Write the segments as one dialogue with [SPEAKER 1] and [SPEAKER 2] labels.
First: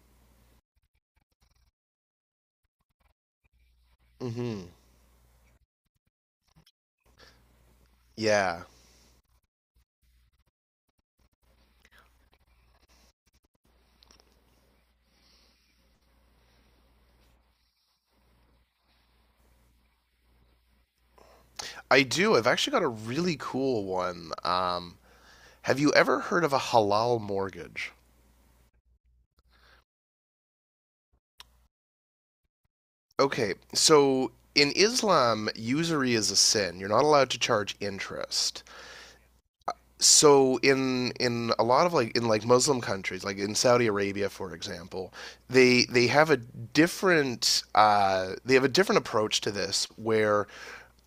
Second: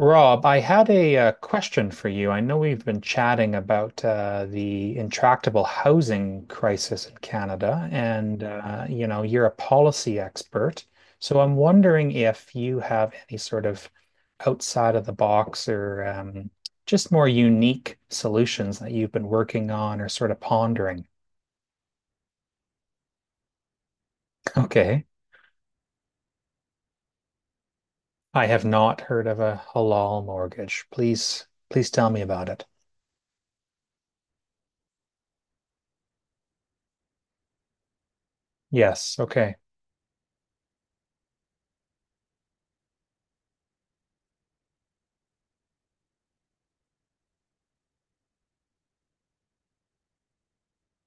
[SPEAKER 1] Rob, I had a question for you. I know we've been chatting about
[SPEAKER 2] hmm
[SPEAKER 1] the intractable housing crisis in Canada, and
[SPEAKER 2] Yeah,
[SPEAKER 1] you're a policy expert. So I'm wondering if you have any sort of outside of the box or just more unique solutions that you've been working on or sort of pondering.
[SPEAKER 2] I do. I've actually got a really cool one.
[SPEAKER 1] Okay.
[SPEAKER 2] Have you ever heard of a halal mortgage?
[SPEAKER 1] I have not heard of a halal mortgage. Please, please tell me about it.
[SPEAKER 2] Okay, so in Islam, usury is a sin. You're not allowed to charge interest.
[SPEAKER 1] Yes. Okay.
[SPEAKER 2] So in a lot of like in Muslim countries, like in Saudi Arabia, for example, they have a different they have a different approach to this where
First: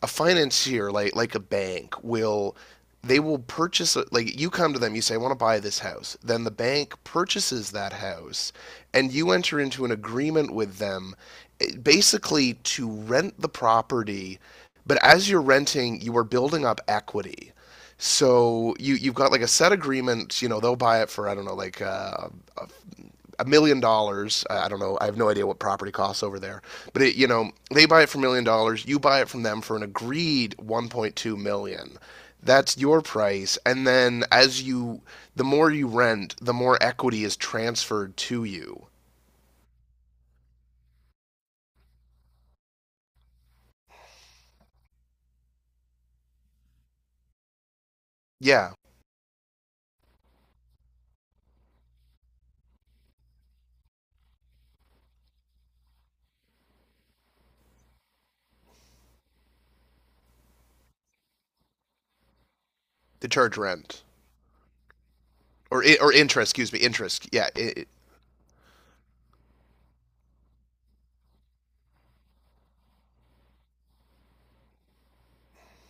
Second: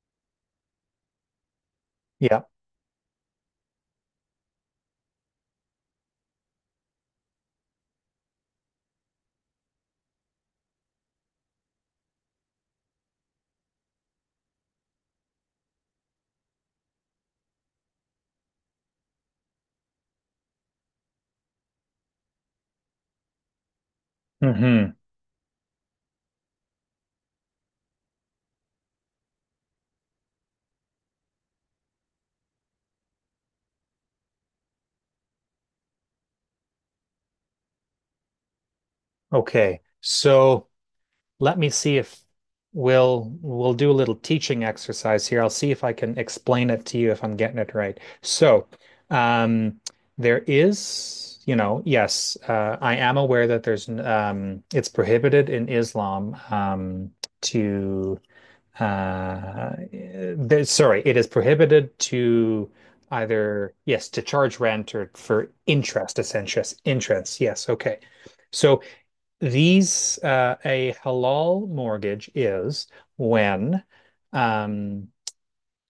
[SPEAKER 2] a financier like a bank
[SPEAKER 1] Yeah.
[SPEAKER 2] will they will like you come to them, you say I want to buy this house, then the bank purchases that house and you enter into an agreement with them, basically to rent the property, but as you're renting you are building up equity. So you you've got like a set agreement, you know, they'll buy it for, I don't know, like $1 million. I don't
[SPEAKER 1] Hmm.
[SPEAKER 2] know. I have no idea what property costs over there. But it, you know, they buy it for $1 million. You buy it from them for an agreed 1.2 million. Dollars. That's your price. And then as you, The more you rent, the more equity is transferred to you.
[SPEAKER 1] Okay, so let me see if we'll do a little teaching exercise here. I'll see if I can explain it to you if I'm getting it right. So,
[SPEAKER 2] Yeah,
[SPEAKER 1] um, there is, yes, I am aware that there's it's prohibited in Islam to there, sorry, it is prohibited to
[SPEAKER 2] they charge
[SPEAKER 1] either
[SPEAKER 2] rent
[SPEAKER 1] yes to charge rent or for
[SPEAKER 2] or
[SPEAKER 1] interest,
[SPEAKER 2] interest.
[SPEAKER 1] essentially
[SPEAKER 2] Excuse
[SPEAKER 1] yes,
[SPEAKER 2] me, interest.
[SPEAKER 1] interest.
[SPEAKER 2] Yeah.
[SPEAKER 1] Yes,
[SPEAKER 2] It,
[SPEAKER 1] okay. So these a halal mortgage is when um,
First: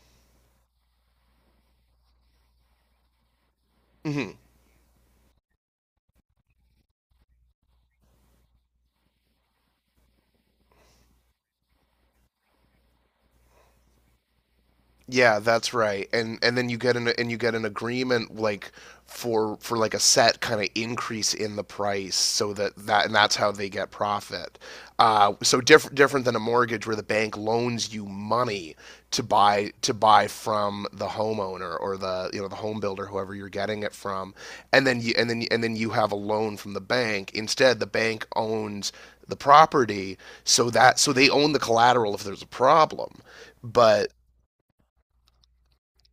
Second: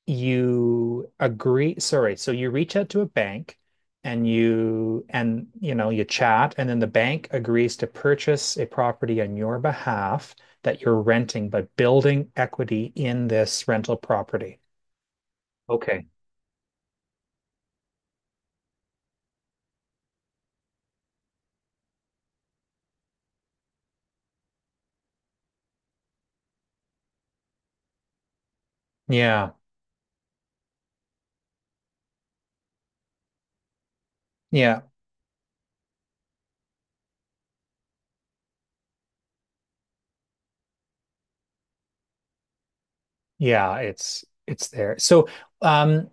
[SPEAKER 1] you agree. Sorry, so you reach out to a bank and
[SPEAKER 2] hmm
[SPEAKER 1] you and you know you chat, and then the bank agrees to purchase a property on your behalf that you're renting by building equity in this rental property.
[SPEAKER 2] yeah, that's
[SPEAKER 1] Okay.
[SPEAKER 2] right. And then you get an and you get an agreement like for like a set kind of increase in the price so that that and that's how they get profit. So different than a mortgage where the bank loans you money
[SPEAKER 1] Yeah,
[SPEAKER 2] to buy from the homeowner or the, you know, the home builder, whoever you're getting it from,
[SPEAKER 1] yeah,
[SPEAKER 2] and then you have a loan from the bank. Instead the bank owns the property, so that so they own the collateral if there's a problem,
[SPEAKER 1] yeah.
[SPEAKER 2] but
[SPEAKER 1] It's there. So, um,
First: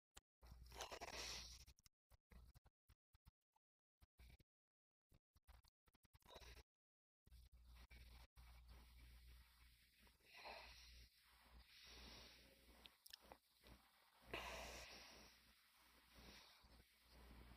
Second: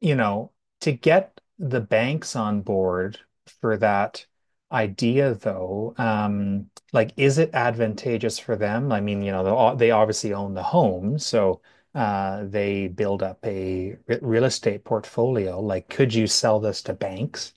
[SPEAKER 1] you know, to get the banks on board for that idea, though, like, is it advantageous for them? I mean, they obviously own the home, so they build up a real estate portfolio. Like, could you sell this to banks?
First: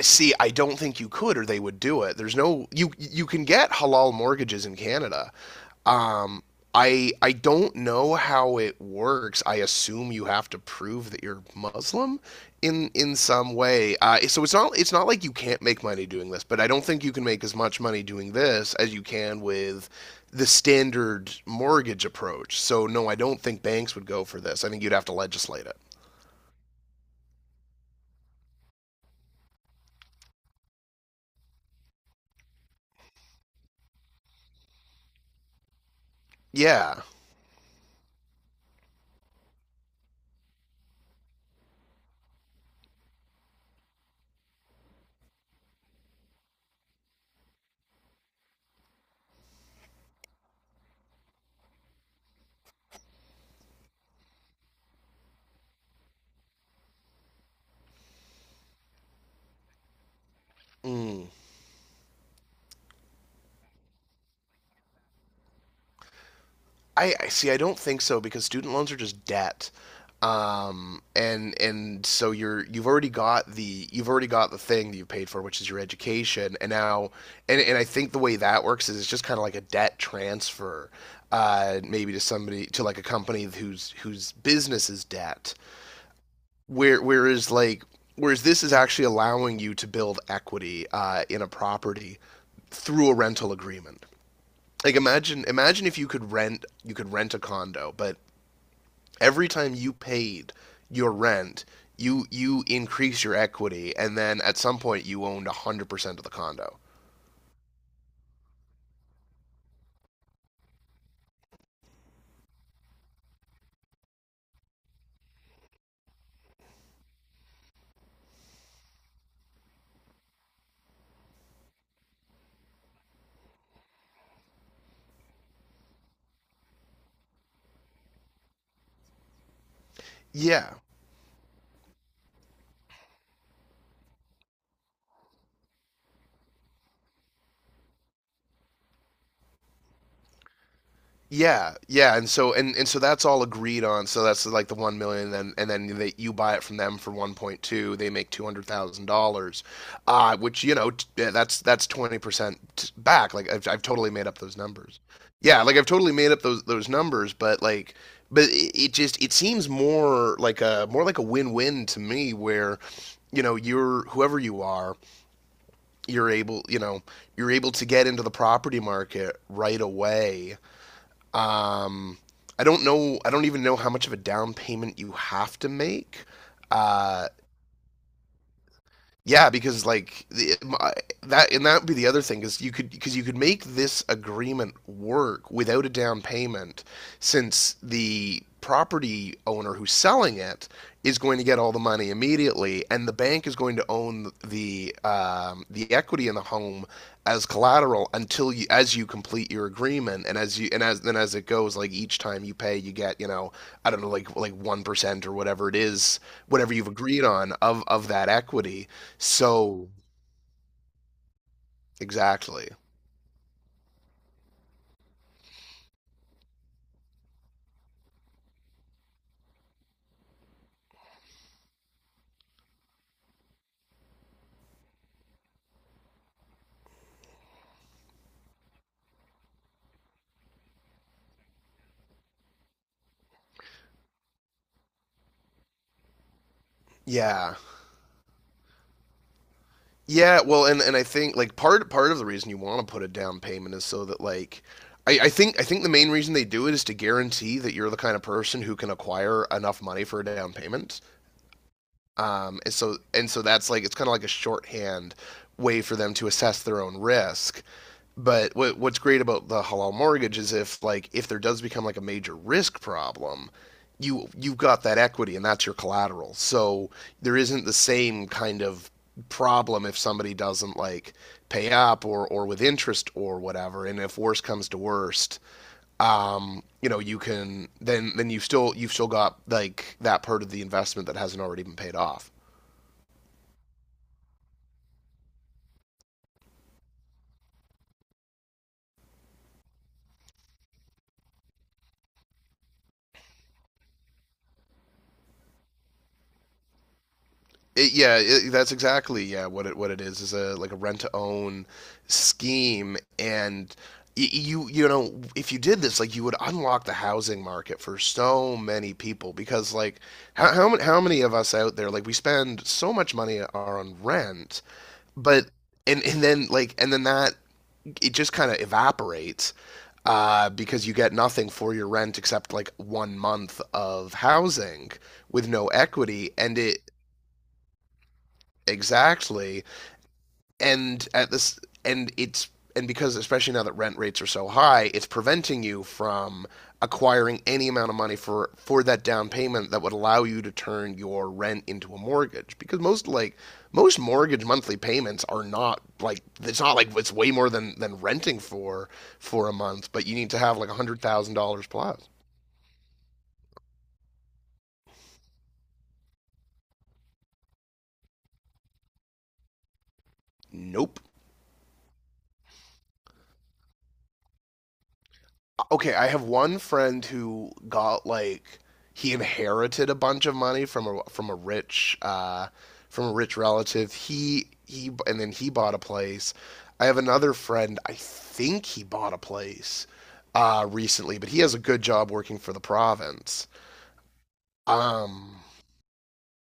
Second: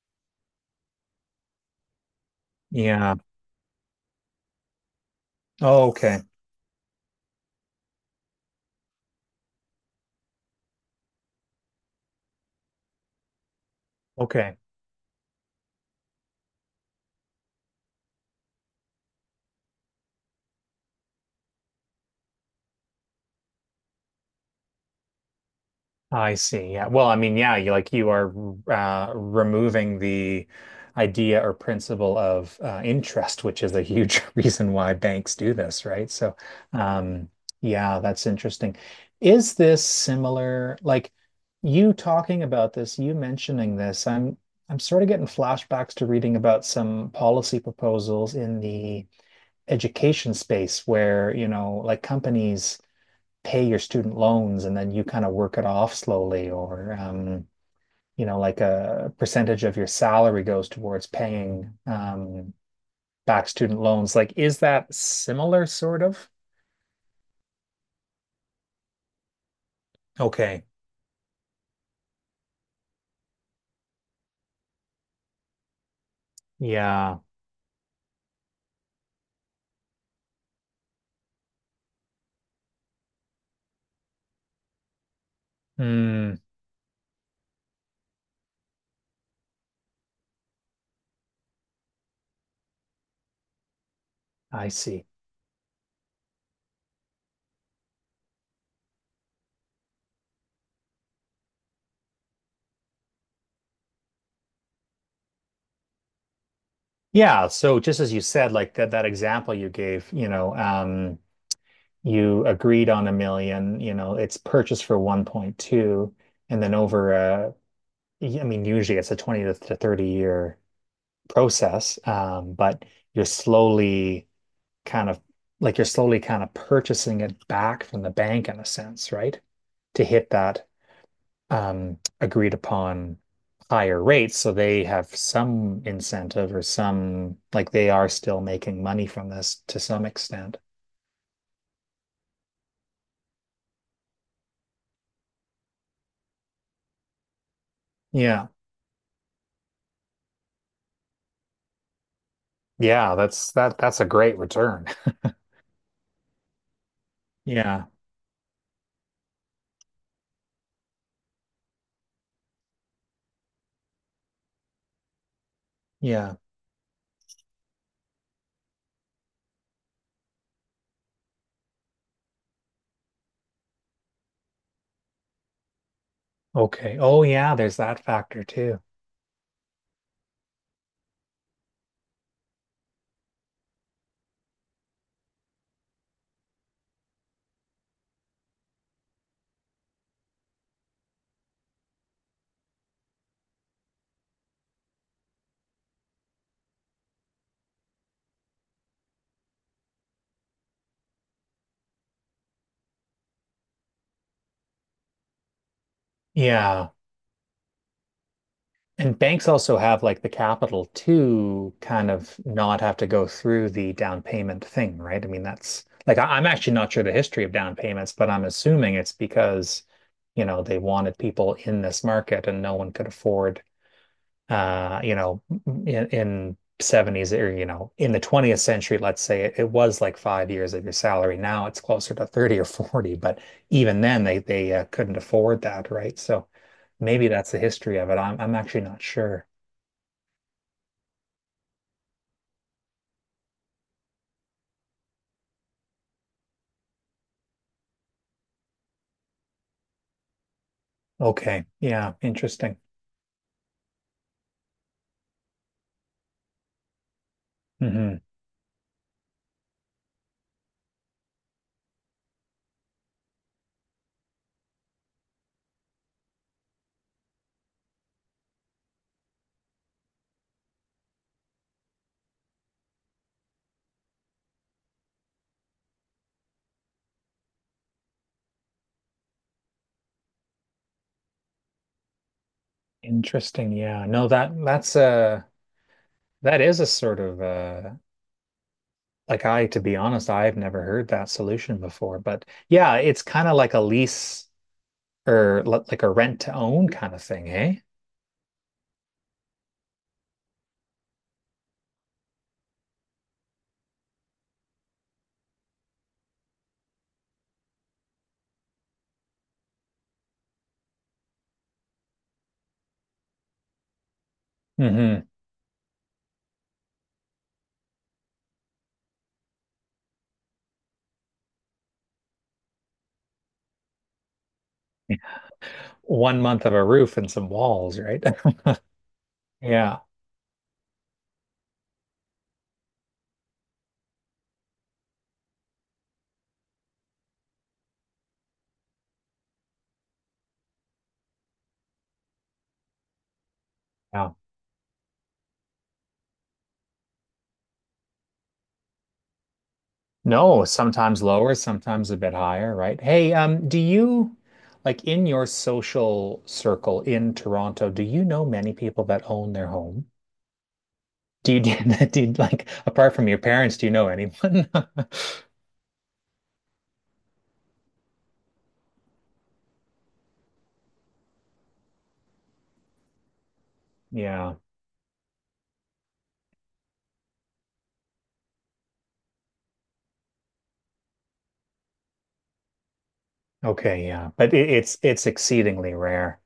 [SPEAKER 2] See, I don't think you could, or they would do it. There's no you.
[SPEAKER 1] Yeah.
[SPEAKER 2] You can get halal mortgages in Canada.
[SPEAKER 1] Oh, okay.
[SPEAKER 2] Um, I don't know how it works. I assume you have to prove that you're Muslim in some way. So
[SPEAKER 1] Okay.
[SPEAKER 2] it's not like you can't make money doing this, but I don't think you can make as much money doing this as you can with the standard mortgage approach. So no, I don't think banks would go for this. I think you'd have to legislate it.
[SPEAKER 1] I see. Yeah. Well, I mean, yeah, you are removing the idea or principle of interest, which is a huge reason why banks do this, right? So,
[SPEAKER 2] Yeah.
[SPEAKER 1] um, yeah, that's interesting. Is this similar? Like you talking about this, you mentioning this, I'm sort of getting flashbacks to reading about some policy proposals in the education space where, like companies pay your student loans and then you kind of work it off slowly or like a percentage of your salary goes towards
[SPEAKER 2] Mm.
[SPEAKER 1] paying back student loans like is that similar sort of.
[SPEAKER 2] I see. I don't think so, because student loans are just debt,
[SPEAKER 1] Okay.
[SPEAKER 2] and so you're you've already got the you've already got the thing that you paid for, which is your education. And now
[SPEAKER 1] Yeah.
[SPEAKER 2] and I think the way that works is it's just kind of like a debt transfer, maybe to somebody, to like a company whose whose business is debt.
[SPEAKER 1] Hmm.
[SPEAKER 2] Whereas like whereas this is actually allowing you to build equity in a property through a rental agreement.
[SPEAKER 1] I
[SPEAKER 2] Like
[SPEAKER 1] see.
[SPEAKER 2] imagine if you could rent, you could rent a condo, but every time you paid your rent, you increase your equity, and then at some point you owned 100% of the condo.
[SPEAKER 1] Yeah, so just as you said like that example you gave you agreed on a million it's purchased for 1.2 and then over a I mean, usually it's a 20 to 30 year process, but you're slowly kind of you're slowly kind of purchasing it back from the bank in a sense, right? To hit that
[SPEAKER 2] Yeah,
[SPEAKER 1] agreed upon higher rates. So they have some incentive or some like they are still making money from this to some extent.
[SPEAKER 2] Yeah, and so and so that's all agreed on. So that's like the 1 million, and then they, you buy it from them for 1.2. They make two
[SPEAKER 1] Yeah.
[SPEAKER 2] hundred thousand dollars, which, you know, yeah, that's 20%
[SPEAKER 1] Yeah,
[SPEAKER 2] back. Like
[SPEAKER 1] that's that
[SPEAKER 2] I've
[SPEAKER 1] that's a
[SPEAKER 2] totally made
[SPEAKER 1] great
[SPEAKER 2] up those
[SPEAKER 1] return.
[SPEAKER 2] numbers. Yeah, like I've totally made up those numbers, but
[SPEAKER 1] Yeah.
[SPEAKER 2] like but it just it seems more like a win win to me where, you know, you're whoever you are, you're
[SPEAKER 1] Yeah.
[SPEAKER 2] able, you know, you're able to get into the property market right away. Um, I don't know. I don't even know how much of a down payment you have to make.
[SPEAKER 1] Okay. Oh
[SPEAKER 2] Uh,
[SPEAKER 1] yeah, there's that factor too.
[SPEAKER 2] yeah, because like the, my, that, and that would be the other thing is, you could because you could make this agreement work without a down payment, since the property owner who's selling it is going to get all the money immediately, and the bank is going to own the equity in the home as collateral until you as you complete your agreement, and as you and as then as it goes, like each time you pay, you get, you know, I don't know, like 1% or whatever it is, whatever you've
[SPEAKER 1] Yeah.
[SPEAKER 2] agreed on of that equity,
[SPEAKER 1] And banks also
[SPEAKER 2] so
[SPEAKER 1] have like the capital to kind of
[SPEAKER 2] exactly.
[SPEAKER 1] not have to go through the down payment thing, right? I mean, that's like I'm actually not sure the history of down payments, but I'm assuming it's because, they wanted people in this market and no one could afford, uh, you know, in 70s or, in the 20th century, let's say it was like 5 years of your salary. Now it's closer to 30 or 40, but even then they couldn't afford that, right? So maybe that's
[SPEAKER 2] Yeah.
[SPEAKER 1] the history of it. I'm actually not sure.
[SPEAKER 2] Yeah, well and I think like part of the reason you want to put a down payment is so that like I think I think the main reason they do it is to guarantee that you're the kind of person who can acquire enough money for a down payment.
[SPEAKER 1] Okay. Yeah.
[SPEAKER 2] And
[SPEAKER 1] Interesting.
[SPEAKER 2] so and so that's like it's kind of like a shorthand way for them to assess their own risk.
[SPEAKER 1] Hmm.
[SPEAKER 2] But what's great about the halal mortgage is, if like if there does become like a major risk problem, you you've got that equity and that's your collateral. So there isn't the same kind of problem if somebody doesn't like pay up or with interest or whatever, and if worst comes to worst, um, you know, you can then you've still got like that part of the investment that hasn't already been paid off.
[SPEAKER 1] Interesting. Yeah. No, that is a sort of like to be honest, I've never heard that solution before. But yeah, it's kind of like a lease or like a rent to own kind of thing, eh?
[SPEAKER 2] It, yeah, it, that's exactly yeah what it is a like a rent to own scheme, and you you know, if you did this like you would unlock the housing market for so many people because like how, how many of us out there, like we spend so much money on rent,
[SPEAKER 1] Hmm.
[SPEAKER 2] but and then like and then that it just kind of evaporates, because you get nothing for your rent except like 1 month of housing with no equity,
[SPEAKER 1] One
[SPEAKER 2] and
[SPEAKER 1] month of a
[SPEAKER 2] it
[SPEAKER 1] roof and some walls, right?
[SPEAKER 2] exactly
[SPEAKER 1] Yeah.
[SPEAKER 2] and at this and it's and because especially now that rent rates are so high, it's preventing you from acquiring any amount of money for that down payment that would allow you to turn your rent into a mortgage, because most like most
[SPEAKER 1] Yeah.
[SPEAKER 2] mortgage monthly payments are not like, it's not like it's way more than renting for a month, but you need to have
[SPEAKER 1] No,
[SPEAKER 2] like a hundred
[SPEAKER 1] sometimes
[SPEAKER 2] thousand
[SPEAKER 1] lower,
[SPEAKER 2] dollars plus
[SPEAKER 1] sometimes a bit higher, right? Hey, do you like in your social circle in Toronto, do you know many people that own their home?
[SPEAKER 2] nope
[SPEAKER 1] Do you like apart from your parents, do you know anyone?
[SPEAKER 2] okay, I have one friend who got like he inherited a bunch of money from a rich relative. He
[SPEAKER 1] Yeah.
[SPEAKER 2] he and then he bought a place. I have another friend. I think he bought a place recently, but he has a good job working for the province.
[SPEAKER 1] Okay, yeah. But it's
[SPEAKER 2] Um,
[SPEAKER 1] exceedingly rare.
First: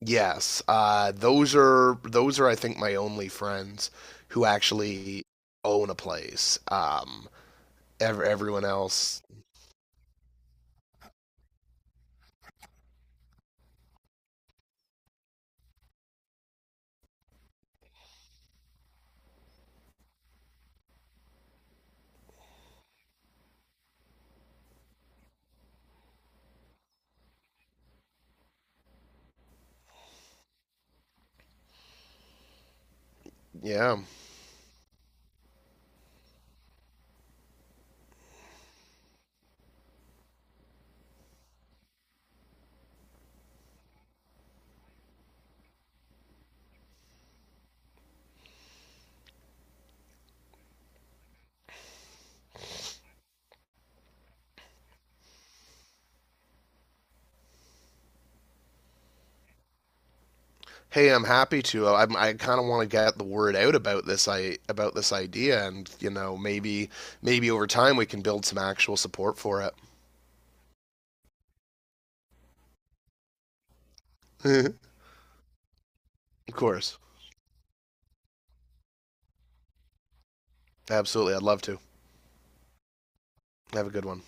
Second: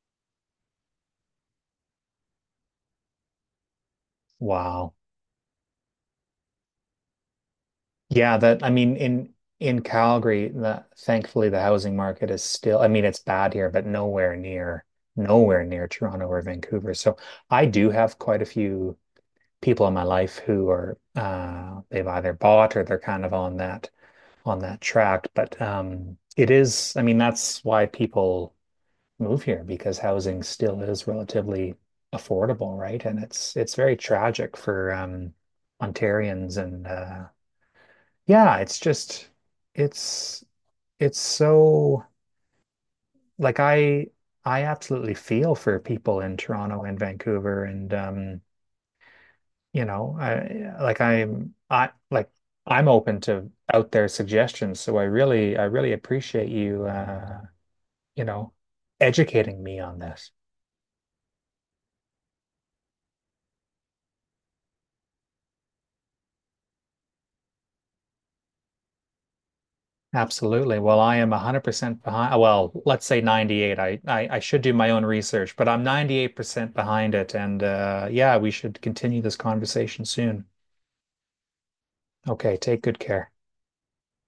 [SPEAKER 2] yes, those are I think my only friends who
[SPEAKER 1] Wow.
[SPEAKER 2] actually own a place.
[SPEAKER 1] Yeah, that
[SPEAKER 2] Everyone
[SPEAKER 1] I mean
[SPEAKER 2] else,
[SPEAKER 1] in Calgary, the, thankfully the housing market is still, I mean, it's bad here, but nowhere near Toronto or Vancouver. So I do have quite a few people in my life who are they've either bought or they're kind of on that track. But it is, I mean, that's why people move here because housing still is relatively affordable, right? And it's very
[SPEAKER 2] yeah.
[SPEAKER 1] tragic for Ontarians and yeah, it's just it's it's so like I absolutely feel for people in Toronto and Vancouver and you know, I like I'm I like I'm open to out there suggestions. So I really appreciate you you know, educating me on this.
[SPEAKER 2] Hey, I'm happy to. I'm, I kind of want to get the word out about this, I about this idea, and, you know, maybe over time we can build some actual support for it.
[SPEAKER 1] Absolutely. Well, I am 100% behind. Well, let's say 98. I should do my own research, but I'm
[SPEAKER 2] Of
[SPEAKER 1] 98%
[SPEAKER 2] course,
[SPEAKER 1] behind it. And yeah, we should continue this conversation soon.
[SPEAKER 2] absolutely, I'd love to.
[SPEAKER 1] Okay, take good care.
[SPEAKER 2] Have a good one.